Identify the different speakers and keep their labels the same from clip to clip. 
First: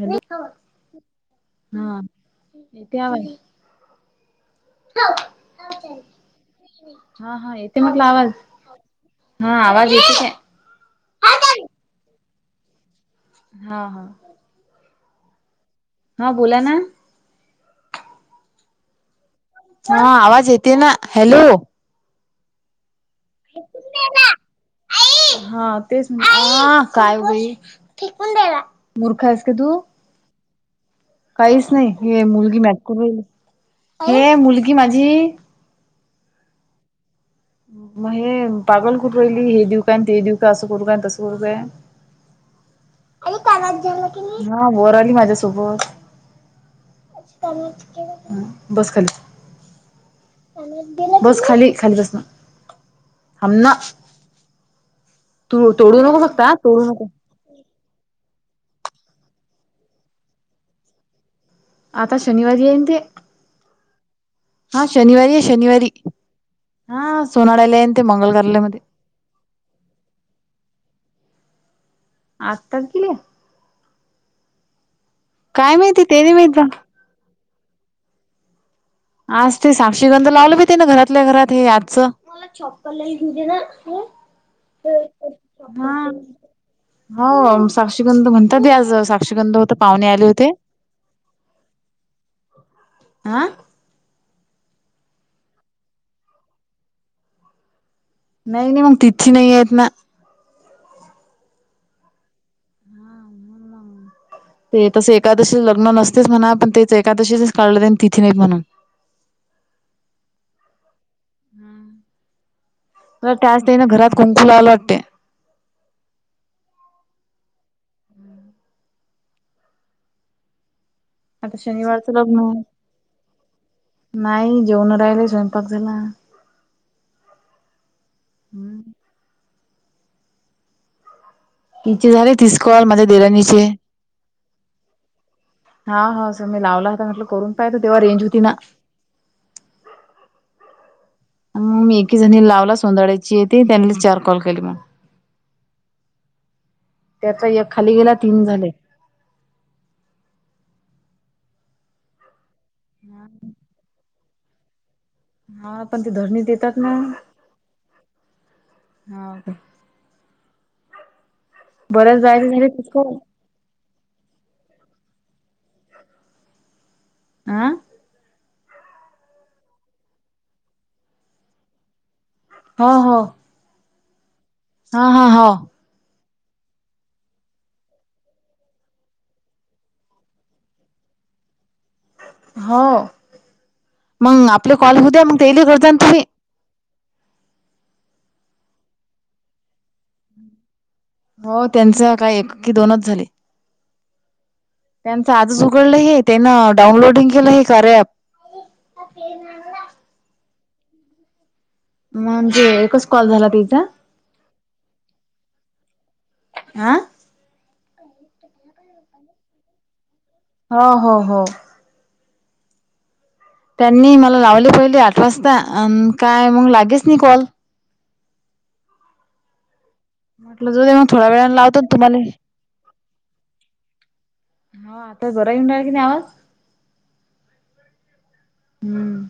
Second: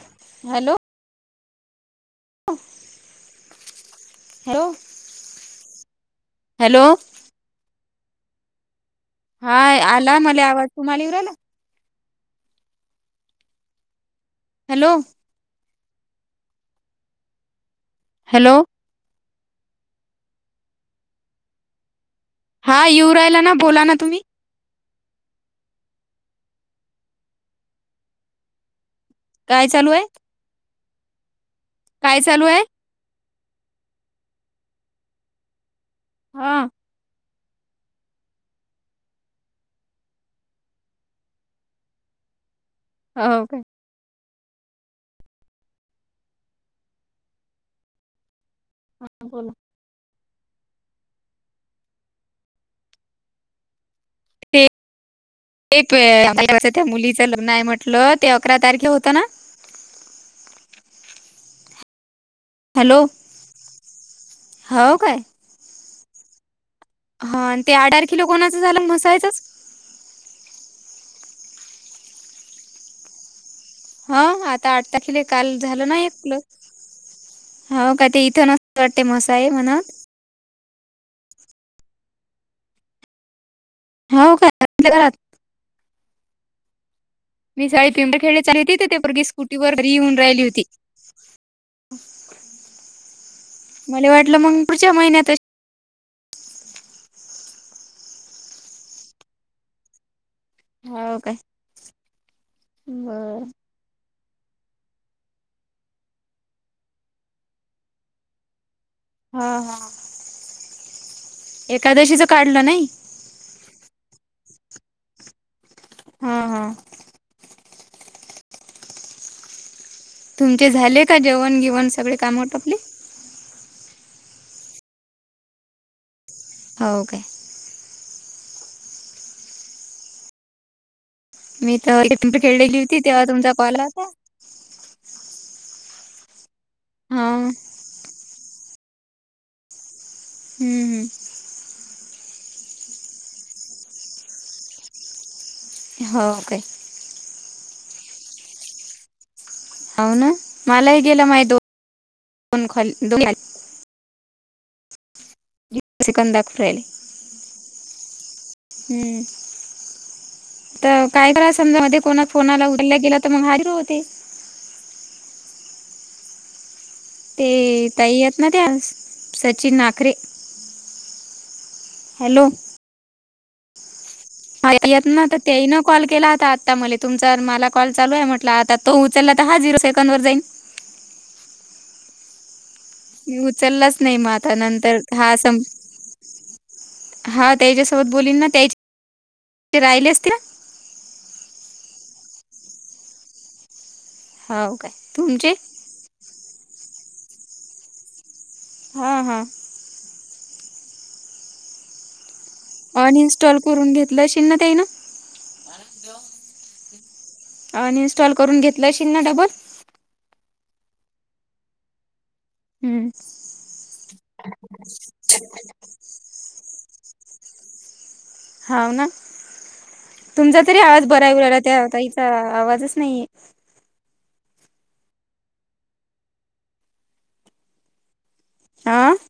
Speaker 1: Hello हा येतय आवाज
Speaker 2: हॅलो
Speaker 1: हा हा येतय म्हंटल आवाज हा आवाज येतय
Speaker 2: आला मला आवाज तुम्हाला येऊ राहिला
Speaker 1: काय? हा हा
Speaker 2: हॅलो
Speaker 1: हा बोला ना
Speaker 2: हॅलो
Speaker 1: हा आवाज येते ना हॅलो
Speaker 2: हा येवु राहिला ना बोला ना तुम्ही
Speaker 1: [unintelligible] हा तेच हा काय बाई‌ [unintelligible] मुूर्ख आहेस काय तु?
Speaker 2: चालू आहे
Speaker 1: काहीच नाही
Speaker 2: काय
Speaker 1: हे
Speaker 2: चालू
Speaker 1: मुलगी
Speaker 2: आहे
Speaker 1: मॅक [unintelligible] कर हे मुलगी माझी
Speaker 2: हा!
Speaker 1: म हे पागल कुठं राहिली हे देऊ का ते देऊ का असं करू काय तस करू काय
Speaker 2: [inaudible]
Speaker 1: आई
Speaker 2: हो काय
Speaker 1: कानात झालं. हा बोराली माझ्यासोबत. बस खाली.
Speaker 2: हा बोला
Speaker 1: बस खाली खाली बस ना हम्म ना. तू
Speaker 2: ते
Speaker 1: तोडू नको फक्त हा
Speaker 2: त्या
Speaker 1: तोडू नको
Speaker 2: मुलीचं लग्न आहे म्हटलं ते अकरा तारीखला होतं ना?
Speaker 1: आता शनिवारी हाय ना ते
Speaker 2: हॅलो
Speaker 1: हा
Speaker 2: हो काय
Speaker 1: शनिवारी आहे शनिवारी हा
Speaker 2: ते
Speaker 1: सोनाड्याला
Speaker 2: आठ
Speaker 1: येते
Speaker 2: तारखेला
Speaker 1: मंगल
Speaker 2: कोणाचं
Speaker 1: कारल्या
Speaker 2: झालं
Speaker 1: मध्ये.
Speaker 2: मसायचंच
Speaker 1: आठ तारखिले
Speaker 2: हो आता आठ तारखेला काल
Speaker 1: काय
Speaker 2: झालं ना
Speaker 1: माहिती ते
Speaker 2: एकल
Speaker 1: नाही माहित बा
Speaker 2: हो का ते इथ ना
Speaker 1: आज ते साक्षीगंध लावलं मी ते ना घरातल्या घरात हे आमचं मला चप्पल लाय घेऊ दे ना.
Speaker 2: खाऊ काय बसले घरात.
Speaker 1: हा!
Speaker 2: मी
Speaker 1: हाऊ
Speaker 2: साडी
Speaker 1: साक्षीगंध
Speaker 2: पिंपरखेडे चालली
Speaker 1: म्हणतात ते
Speaker 2: होती तर
Speaker 1: आज
Speaker 2: पोरगी
Speaker 1: साक्षीगंध
Speaker 2: स्कूटीवर
Speaker 1: होता
Speaker 2: घरी
Speaker 1: पाहुणे
Speaker 2: येऊन
Speaker 1: आले
Speaker 2: राहिली
Speaker 1: होते.
Speaker 2: होती [inaudible]
Speaker 1: आ!
Speaker 2: मल्या वाटलं मग पुढच्या महिन्यातच
Speaker 1: नाही-नाही मग तिची न्हाय नाहीत ना.
Speaker 2: हो काय बरं.
Speaker 1: ते तसं एकादशी लग्न नसतेच म्हणा पण तेच एकादशीचच काढले तेनी तिथी निर्माण
Speaker 2: हा हा एकादशीच काढलं नाही.
Speaker 1: म त्याच तेन घरात कुंकू लावल वाटते.
Speaker 2: हम्म्म हम्म! तुमचे झाले का
Speaker 1: आता
Speaker 2: जेवण गेवण
Speaker 1: शनिवारचं
Speaker 2: सगळे काम
Speaker 1: लग्न
Speaker 2: आटपले?
Speaker 1: नाही जेवन राहिलं स्वयंपाक झाला.
Speaker 2: आवो काय?
Speaker 1: हम्म!
Speaker 2: मी
Speaker 1: हिचे झाले
Speaker 2: [unintelligible]
Speaker 1: तीस
Speaker 2: खेळलेली
Speaker 1: कॉल
Speaker 2: होती
Speaker 1: माझ्या
Speaker 2: तेव्हा तुमचा
Speaker 1: देराणीचे.
Speaker 2: कॉल आला होता.
Speaker 1: हा हा सुमी लावला होता म्हटलं
Speaker 2: हा
Speaker 1: करून पाहयलं तेव्हा रेंज होती ना.
Speaker 2: हम्म हम्म!
Speaker 1: म मी एकीजणी लावला सोंदाड्याची की त्यांनीच चार कॉल केले मला.
Speaker 2: हो काय?
Speaker 1: त्याचा एक खाली गेला तीन झाले.
Speaker 2: हाऊ ना मलाही गेला माझ दोनन खली दोन्ही आली.
Speaker 1: हा पण ते
Speaker 2: सेकंद
Speaker 1: धरणी
Speaker 2: दाखवून
Speaker 1: देतात
Speaker 2: राहिले
Speaker 1: ना.
Speaker 2: हम्म
Speaker 1: हाव काय?
Speaker 2: तर काय कराय समजा मध्ये
Speaker 1: बऱ्याच
Speaker 2: कोणा
Speaker 1: बायका
Speaker 2: फोन
Speaker 1: झाले
Speaker 2: आला
Speaker 1: तीस
Speaker 2: उडला
Speaker 1: कॉल
Speaker 2: गेला तर मग हारीर होते. ते
Speaker 1: आ.
Speaker 2: ताई हायत ना त्या सचिन नाकरे हॅलो!
Speaker 1: हा हो!
Speaker 2: येत
Speaker 1: हा हा
Speaker 2: ना तर
Speaker 1: हो.
Speaker 2: तेही ना [unintelligible] कॉल केला होता आता म तुमचा मला कॉल चालू आहे म्हटला आता तो उचलला तर हा झिरो सेकड वर जाईन.
Speaker 1: हो.
Speaker 2: मी उचललाच नाही म
Speaker 1: मग
Speaker 2: आता
Speaker 1: आपले
Speaker 2: नंतर
Speaker 1: कॉल होऊ द्या
Speaker 2: हा
Speaker 1: मग
Speaker 2: सं.
Speaker 1: तेले करजा ना तुम्ही
Speaker 2: हा त्याच्यासोबत बोललीन ना त्या [inaudible] ते राहिले असत.
Speaker 1: हो त्यांचं काय एक की दोनच झाले.
Speaker 2: हा.
Speaker 1: त्यांचं आजच उघडलं हे त्यांनं डाउनलोडिंग केलं हे करया ऍप.
Speaker 2: हा हा.
Speaker 1: म
Speaker 2: अन इन्स्टॉल करून घेतलं अशिल न तेन. [inaudible]
Speaker 1: आ.
Speaker 2: अन इनस्टॉल करून घेतलं अशिल ना डबल.
Speaker 1: हो हो हो.
Speaker 2: हम्म.
Speaker 1: त्यांनी मला लावले पहिले आठ वाजता आणि काय मग लागेच नाही कॉल.
Speaker 2: हा ना, तुमचा
Speaker 1: म्हटलं
Speaker 2: तरी
Speaker 1: जाऊ दे मग
Speaker 2: आवाज बरा
Speaker 1: थोड्या
Speaker 2: आहे
Speaker 1: वेळाने
Speaker 2: उलट
Speaker 1: लावतो
Speaker 2: त्या
Speaker 1: ना तुम्हाले
Speaker 2: बाईचा आवाजच नाहीये.
Speaker 1: हा, आता बरा येईन की नाही आवाज.
Speaker 2: हा
Speaker 1: हम्म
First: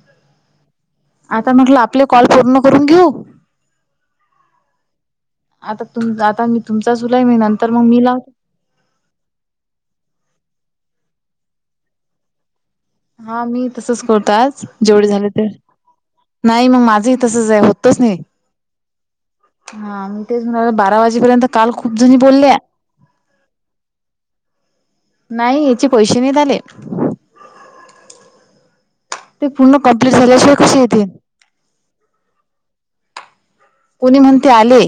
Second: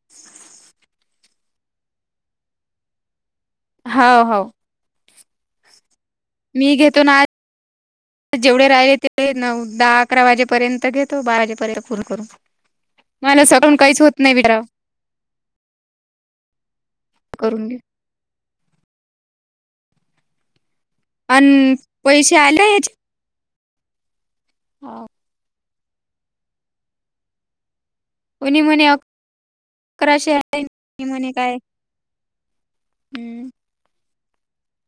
Speaker 1: आता म्हटलं आपले कॉल पूर्ण करून घेऊ.
Speaker 2: हा हो.
Speaker 1: आता तुम, आता मी तुमचा
Speaker 2: घेतो ना
Speaker 1: सुलही मी नंतर मग मी लावु.
Speaker 2: आज जेवढे राहिले तेवढ नऊ, दहा, अकरा वाजेपर्यंत घेतो बारा वाजेपर्यंत पुर्ण करू.
Speaker 1: हा मी तसच करतो आज जेवढे झाले तर. नाही मग माझंही तसंच आहे
Speaker 2: करून घे
Speaker 1: होतंच नाही. हा मी तेच म्हणाले बारा वाजेपर्यंत काल
Speaker 2: आणि
Speaker 1: खूप जणी
Speaker 2: पैसे
Speaker 1: बोल्या.
Speaker 2: आले हो.
Speaker 1: नाही याचे पैसे नाही झाले.
Speaker 2: कोणी म्हन्या.
Speaker 1: ते पूर्ण कम्प्लीट झाल्याशिवाय कसे येतील.
Speaker 2: ती काय? हम्म.
Speaker 1: कोणी म्हणते आले.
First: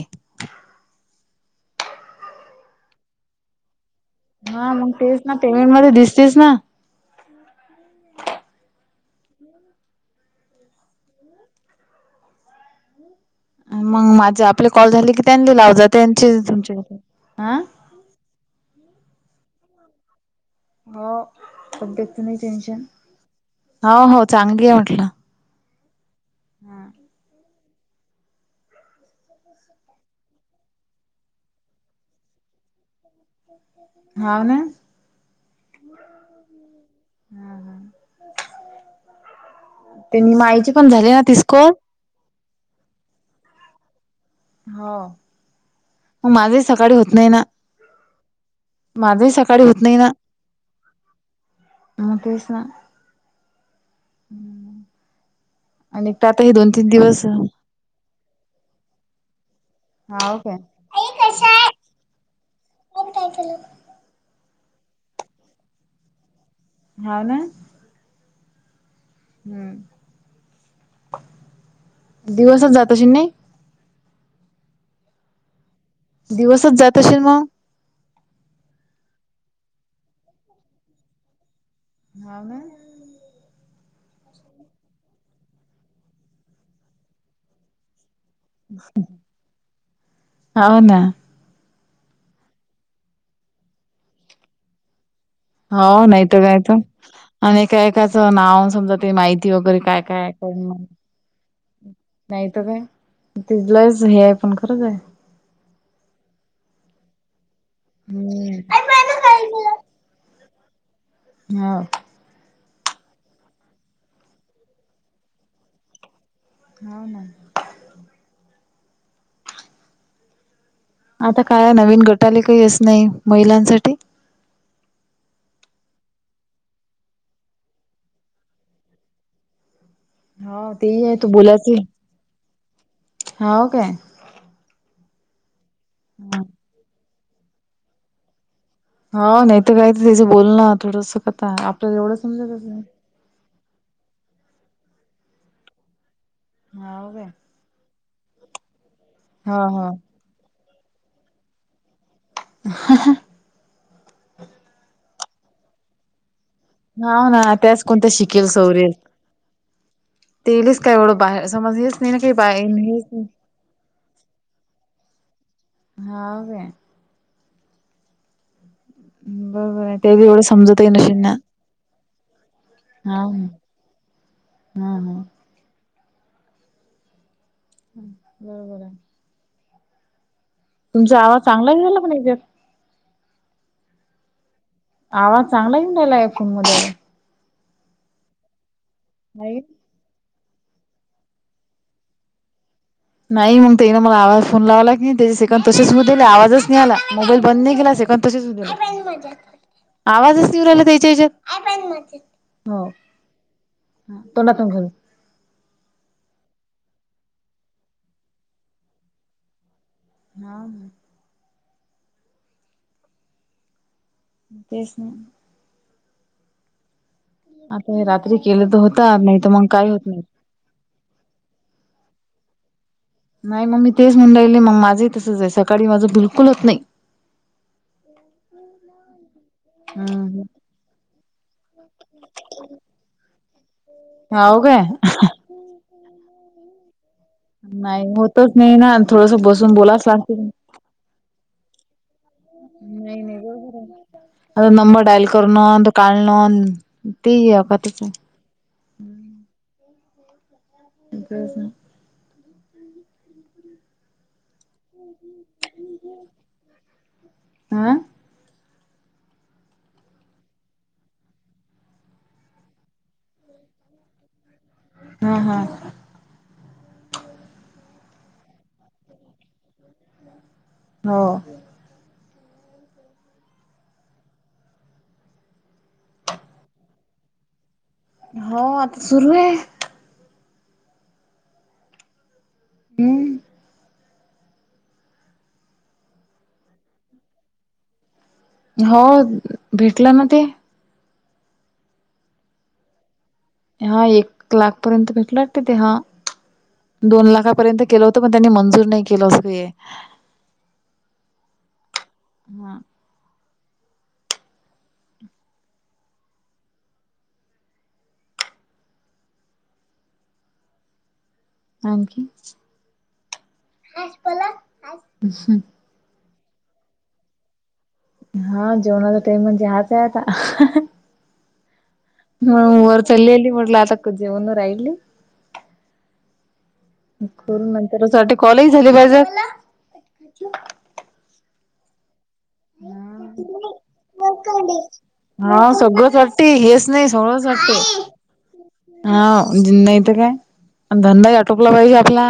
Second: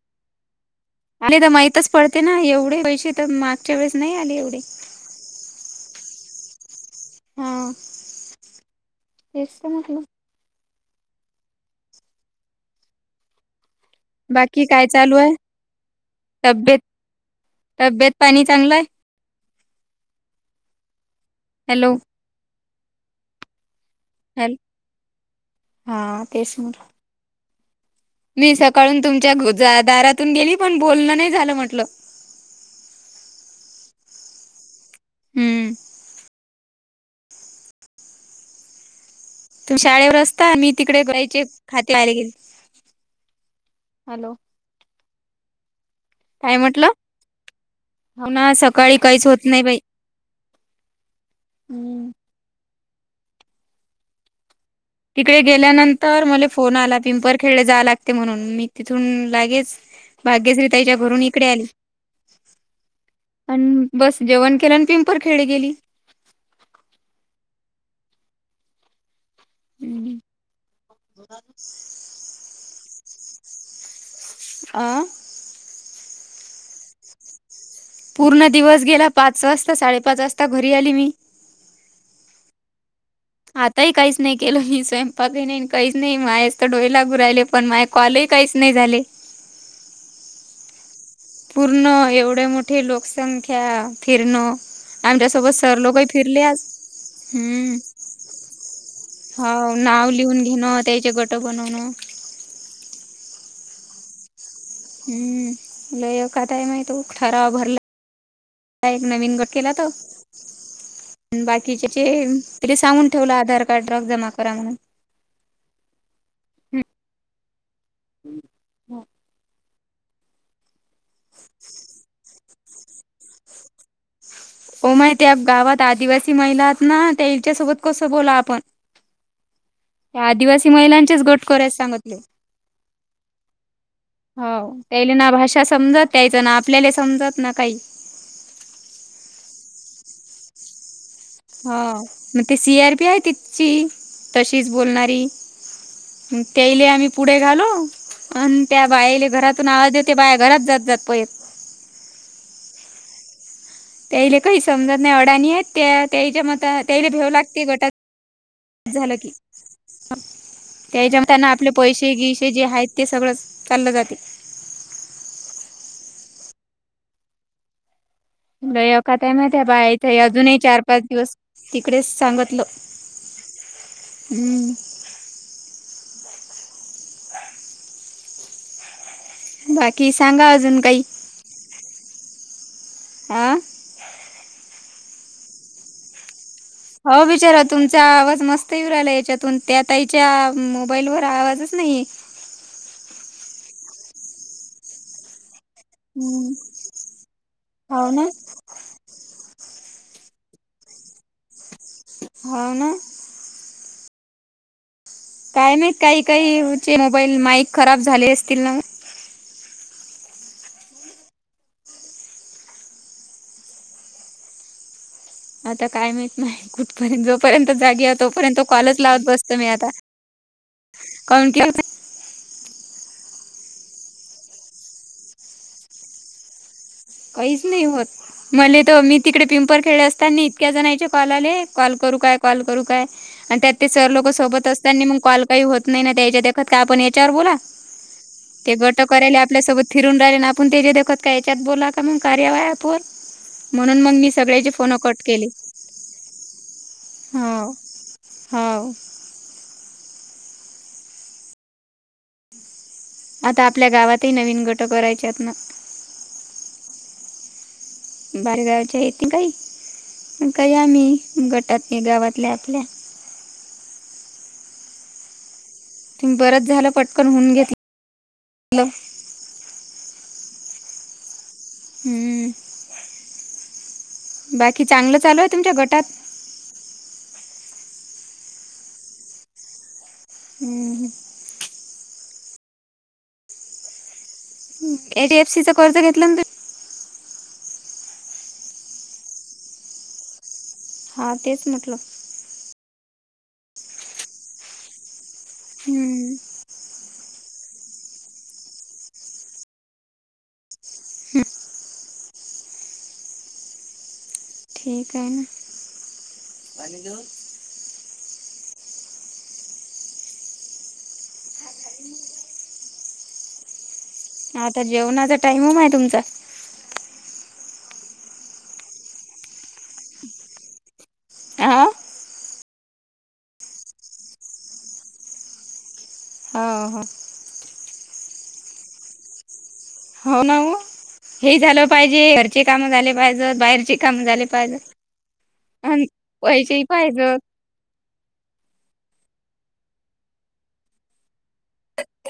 Speaker 2: आणि तर माहितच पडते ना एवढे पैसे तर च्या वेळीस नाही आले. एवढे
Speaker 1: हा मग तेच ना पेमेंट मध्ये दिसतेस ना.
Speaker 2: हा, तेस् तर म्हटलं.
Speaker 1: मग माझे
Speaker 2: बाकी
Speaker 1: आपले
Speaker 2: काय
Speaker 1: कॉल झाले
Speaker 2: चालू
Speaker 1: की
Speaker 2: आहे
Speaker 1: त्यांनी लाव जा त्यांचे
Speaker 2: तब्येत
Speaker 1: तुमच्याकडे, ह.
Speaker 2: तब्येत पाणी चांगलंय?
Speaker 1: हो
Speaker 2: हॅलो
Speaker 1: नाही टेन्शन, हो हो
Speaker 2: हॅलो
Speaker 1: चांगली आहे म्हटलं.
Speaker 2: हा तेच ना. मी सकाळून तुमच्या दारातून गेली पण बोलणं नाही झालं म्हटलं.
Speaker 1: [inaudible] हा ना.
Speaker 2: हम्म.
Speaker 1: हम्म. [unintelligible]
Speaker 2: तु शाळेवर असता मी तिकडे
Speaker 1: ना
Speaker 2: जायचे
Speaker 1: तीस कॉल
Speaker 2: खात त्यालघीन [inaudible] हॅलो!
Speaker 1: हा.
Speaker 2: काय
Speaker 1: माझे
Speaker 2: म्हटलं
Speaker 1: सकाळी होत नाही ना,
Speaker 2: हो ना
Speaker 1: [inaudible]
Speaker 2: सकाळी काहीच
Speaker 1: माझे सकाळी
Speaker 2: बाई
Speaker 1: होत नाही ना.
Speaker 2: हम्म.
Speaker 1: अ तेस ना. हम्.
Speaker 2: तिकडे गेल्यानंतर मला फोन आला
Speaker 1: दिवस
Speaker 2: पिंपरखेडे जा लागते म्हणून मी तिथून लागेच
Speaker 1: हाव काय
Speaker 2: भाग्यश्रीताईच्या घरून इकडे आली. [inaudible]
Speaker 1: पण काय केलं?
Speaker 2: बस जेवण केलं आणि पिंपरखेडे गेली.
Speaker 1: हा ना. हम्.
Speaker 2: हम्म ह्. [inaudible]
Speaker 1: दिवसच जात अशी नाही.
Speaker 2: आ
Speaker 1: दिवसच जात असेल मग?
Speaker 2: पूर्ण दिवस गेला पाच-छहा वाजता, साडेपाच वाजता घरी आली मी.
Speaker 1: [inaudible]
Speaker 2: आताही काहीच नाही केलं मी स्वयंपाक नाही काहीच नाही माये स तर डोळे लागू राहिले पण माय कॉलही काहीच नाही झाले.
Speaker 1: हाव ना.
Speaker 2: पूर्ण एवढे मोठी लोकसंख्या फिरणं. आमच्यासोबत सर
Speaker 1: होव
Speaker 2: लोकही
Speaker 1: नाही तर
Speaker 2: फिरले आज
Speaker 1: कायत आणि
Speaker 2: हम्म.
Speaker 1: एका-एकाचं नाव समजा ते माहिती
Speaker 2: हो
Speaker 1: वगैरे काय
Speaker 2: नाव
Speaker 1: काय? [inaudible]
Speaker 2: लिहून घेणं त्याचे गट बनवणं.
Speaker 1: नाही तर काय, ति लयच जुनी आहे पण खरंच आहे.
Speaker 2: हम् लय आकात आहे माय तो ठराव भरला.
Speaker 1: हम्म
Speaker 2: का एक नवीन गट केला तो.
Speaker 1: हो
Speaker 2: बाकीच्याचे तिले सांगून ठेवलं आधार कार्ड ड्रक जमा करा म्हणून.
Speaker 1: हम्म.
Speaker 2: [inaudible]
Speaker 1: आता काय नवीन गटाले काहीच नाही महिलांसाठी.
Speaker 2: हो माय त्या गावात आदिवासी महिला हात ना त्यायाच्या सोबत कसं बोला आपण. या आदिवासी
Speaker 1: हो तेही आहे
Speaker 2: महिलांचेच
Speaker 1: तू
Speaker 2: गट कराय
Speaker 1: बोलायची
Speaker 2: सांगितले.
Speaker 1: हो काय
Speaker 2: [inaudible] हो त्याले ना भाषा समजत त्यायचं ना आपल्याला समजत ना काही.
Speaker 1: हाव नाही तर काय तर त्याचं बोल ना थोडस कता
Speaker 2: हा
Speaker 1: आपल्याला एवढं
Speaker 2: मग ते
Speaker 1: समजतच नाही
Speaker 2: सियार पी आहे तिथ ची तशीच बोलणारी त्यायले आम्ही
Speaker 1: हो काय
Speaker 2: पुढे घालु. आन त्या बायाले
Speaker 1: हो
Speaker 2: घरातून
Speaker 1: हो
Speaker 2: आवाज येते बाय घरात जात-जात पयत.
Speaker 1: ह ह.
Speaker 2: त्याइले काही समजत नाही अडाणी आहेत. त्या ताईच्या मत त्याहीला भेव
Speaker 1: हो ना
Speaker 2: लागते
Speaker 1: त्याच कोणत्या शिकेल
Speaker 2: गटात
Speaker 1: सवरेल
Speaker 2: झालं की.
Speaker 1: तेलेच काय एवढं बाहेर
Speaker 2: त्याच्यामताना आपले
Speaker 1: समज हेच नाही ना काही बा
Speaker 2: पैसे-गिसे जे
Speaker 1: हेच
Speaker 2: आहेत ते
Speaker 1: नाही
Speaker 2: सगळं चाललं जाते.
Speaker 1: हाव काय?
Speaker 2: गया काय ते माहित आहे
Speaker 1: बरोबर
Speaker 2: बाई
Speaker 1: ते
Speaker 2: इथं
Speaker 1: बी एवढं
Speaker 2: अजूनही
Speaker 1: समजतही
Speaker 2: चार-पाच
Speaker 1: नशील ना.
Speaker 2: दिवस तिकडेच सांगतलं.
Speaker 1: हा
Speaker 2: [inaudible] हम्म.
Speaker 1: हा हा. [inaudible]
Speaker 2: बाकी सांगा अजून काही
Speaker 1: तुमचा आवाज चांगला यायला लागलाय की.
Speaker 2: आ.
Speaker 1: आवाज चांगला येेऊन राहिलाय फोन मध्ये. आता
Speaker 2: हो बिचारा तुमचा आवाज मस्त येऊ राहिला याच्यातून
Speaker 1: नाही.
Speaker 2: त्यात ताई च्या मोबाईलवरर आवाजच नाही.
Speaker 1: नाही मग त्यान मला फोन लावला की त्याच सक तसेच होऊ दिले आवाजच नाही आला. मोबाईल बंद नाही केला.
Speaker 2: हो
Speaker 1: सेकन
Speaker 2: ना
Speaker 1: तसेच होऊ दिले. आवाजच नाही येऊ राहिला त्यायच्या याच्यात. हो. ह तो नाातन घर [unintelligible]
Speaker 2: काय माहीत काही काहीचे मोबाईल माईक खराब झाले असतील ना मग.
Speaker 1: हा. तेच ना.
Speaker 2: आता काय माहत नाही माही कुठपर्यंत. जोपर्यंत
Speaker 1: आता हे
Speaker 2: जागीय
Speaker 1: रात्री
Speaker 2: तोपर्यंत
Speaker 1: केलं तर
Speaker 2: कॉलच
Speaker 1: होतात
Speaker 2: लावत
Speaker 1: नाही तर
Speaker 2: बसतो
Speaker 1: मग
Speaker 2: मी
Speaker 1: काही
Speaker 2: आता.
Speaker 1: होत नाही.
Speaker 2: कामुन केल नाही?
Speaker 1: नाही मग मी तेच म्हणूनरायले. मग माझंही तसंचे. सकाळी माझं बिलकुल होत नाही.
Speaker 2: काहीच नाही होत. मलेत मी तिकडे पिंपल खेडेले
Speaker 1: हम्म.
Speaker 2: असतानी इतके जनांचे कॉल आले, कॉल करू काय कॉल करू काय? अन त्यात ते सर लोक
Speaker 1: हाव
Speaker 2: सोबत
Speaker 1: काय
Speaker 2: असताना मग कॉल काही होत नाही ना. त्याच्या देखत काय आपण त्यावर बोला.
Speaker 1: नाही होतच
Speaker 2: ते
Speaker 1: नाही ना
Speaker 2: गट
Speaker 1: थोडस
Speaker 2: करायले आपल्या
Speaker 1: बसून
Speaker 2: सोबत
Speaker 1: बोलाच
Speaker 2: फिरून
Speaker 1: लागते.
Speaker 2: राहिलेन. आपण तेच्यादेखत काय याच्यात बोला का मग कार्यावाय ॲपवर
Speaker 1: नाही नाही बरोबरे
Speaker 2: म्हणून मग
Speaker 1: ना.
Speaker 2: मी
Speaker 1: आता
Speaker 2: सगळ्याचे फोन
Speaker 1: नंबर
Speaker 2: कट
Speaker 1: डायल
Speaker 2: केले
Speaker 1: करणन तो काढण. तेही एकातचे.
Speaker 2: हा.
Speaker 1: अ [unintelligible]
Speaker 2: आता आपल्या गावातही नवीन गटक करायचेत ना.
Speaker 1: अ.
Speaker 2: बाारगावच्यायेत काही. काही आम्ही गटात गावातल्या आपल्या.
Speaker 1: हा हा.
Speaker 2: तुम्ही बरंच झालं पटकन होऊन घेतलं.
Speaker 1: हो.
Speaker 2: हम्म. बाकी चांगलं चालूये तुमच्या गटात?
Speaker 1: हो आता सुरूये.
Speaker 2: हम्म हम्म.
Speaker 1: हम्म.
Speaker 2: ए डी एफ सी च कर्ज घेतला तुम्ही?
Speaker 1: हो भेटलं ना ते.
Speaker 2: हा तेच म्हटलं.
Speaker 1: हा एक लाख पर्यंत भेटला वाटत ते. हा.
Speaker 2: हम्म.
Speaker 1: दोन लाखापर्यंत केलं होतं पण त्यांनी मंजूर नाही केलं असय.
Speaker 2: हम.
Speaker 1: हा.
Speaker 2: ठीक आहे ना.
Speaker 1: थाम की. अस [unintelligible]
Speaker 2: आता जेवणाचा टाईम ओ माय तुमचा?
Speaker 1: हा जेवणाचा टईम म्हणजे हाचे आता.
Speaker 2: हां
Speaker 1: ह वर चललेली म्हणल आता [unintelligible] न राहीले.
Speaker 2: हो हो
Speaker 1: खर नंतर असं वाटतं कॉलज झाले बज
Speaker 2: हो ना ओ हे झालं पाहिजे चे काम झाले पाहिजे. ‌बाहेरचे काम झाले पाहिजे.
Speaker 1: हां सगळं हट्टी हेच नाही
Speaker 2: पाहिजेत
Speaker 1: सगळच हा नाही तर काय धंदाही आटोपला पाहिजे आपला.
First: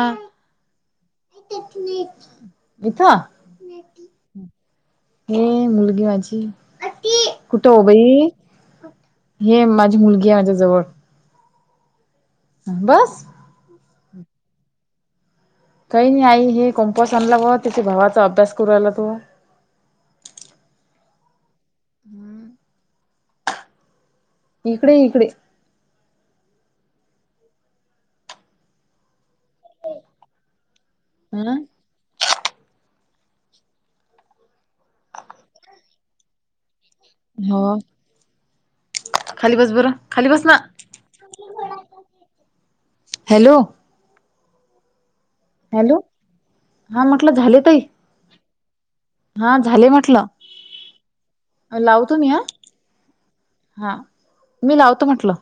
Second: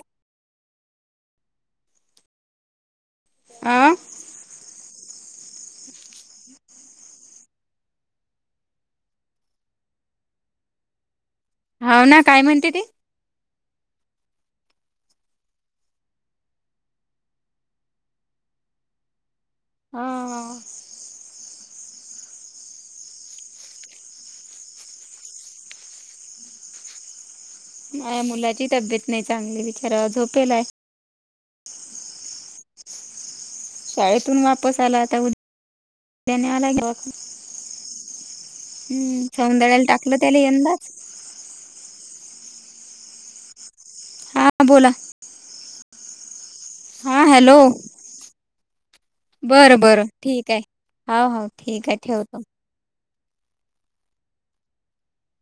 Speaker 1: इथं
Speaker 2: आं
Speaker 1: हे मुलगी माझी कुठं हो बाई? हे माझी मुलगी आली माझ्याजवळ.
Speaker 2: हो ना काय म्हणते ती?
Speaker 1: बस काही नाही आई हे कंपॉस आणल्यामुळे व त्याच्या भावाचा अभ्यास करू रहायला तो.
Speaker 2: हां हां
Speaker 1: [inaudible] इकडे ये इकडे.
Speaker 2: माझ्या मुलाची तब्येत नाही चांगली बिचारा झोपेलाय.
Speaker 1: हं
Speaker 2: शाळेतून वापस आला आता उद आला घेऊन.
Speaker 1: हो
Speaker 2: हम्म
Speaker 1: खाली बस
Speaker 2: सौंदड्याला
Speaker 1: बरं
Speaker 2: टाकलं
Speaker 1: खाली
Speaker 2: त्याला
Speaker 1: बस ना
Speaker 2: यंदा.
Speaker 1: हॅलो
Speaker 2: हां बोला
Speaker 1: हॅलो हा म्हटलं झाले ताई. हां
Speaker 2: बरं
Speaker 1: झाले
Speaker 2: बरं
Speaker 1: म्हटलं
Speaker 2: ठीक आहे हो हो ठीक आहे
Speaker 1: लावतो मी
Speaker 2: ठेवतो
Speaker 1: हा. हां मी लावतो म्हटलं.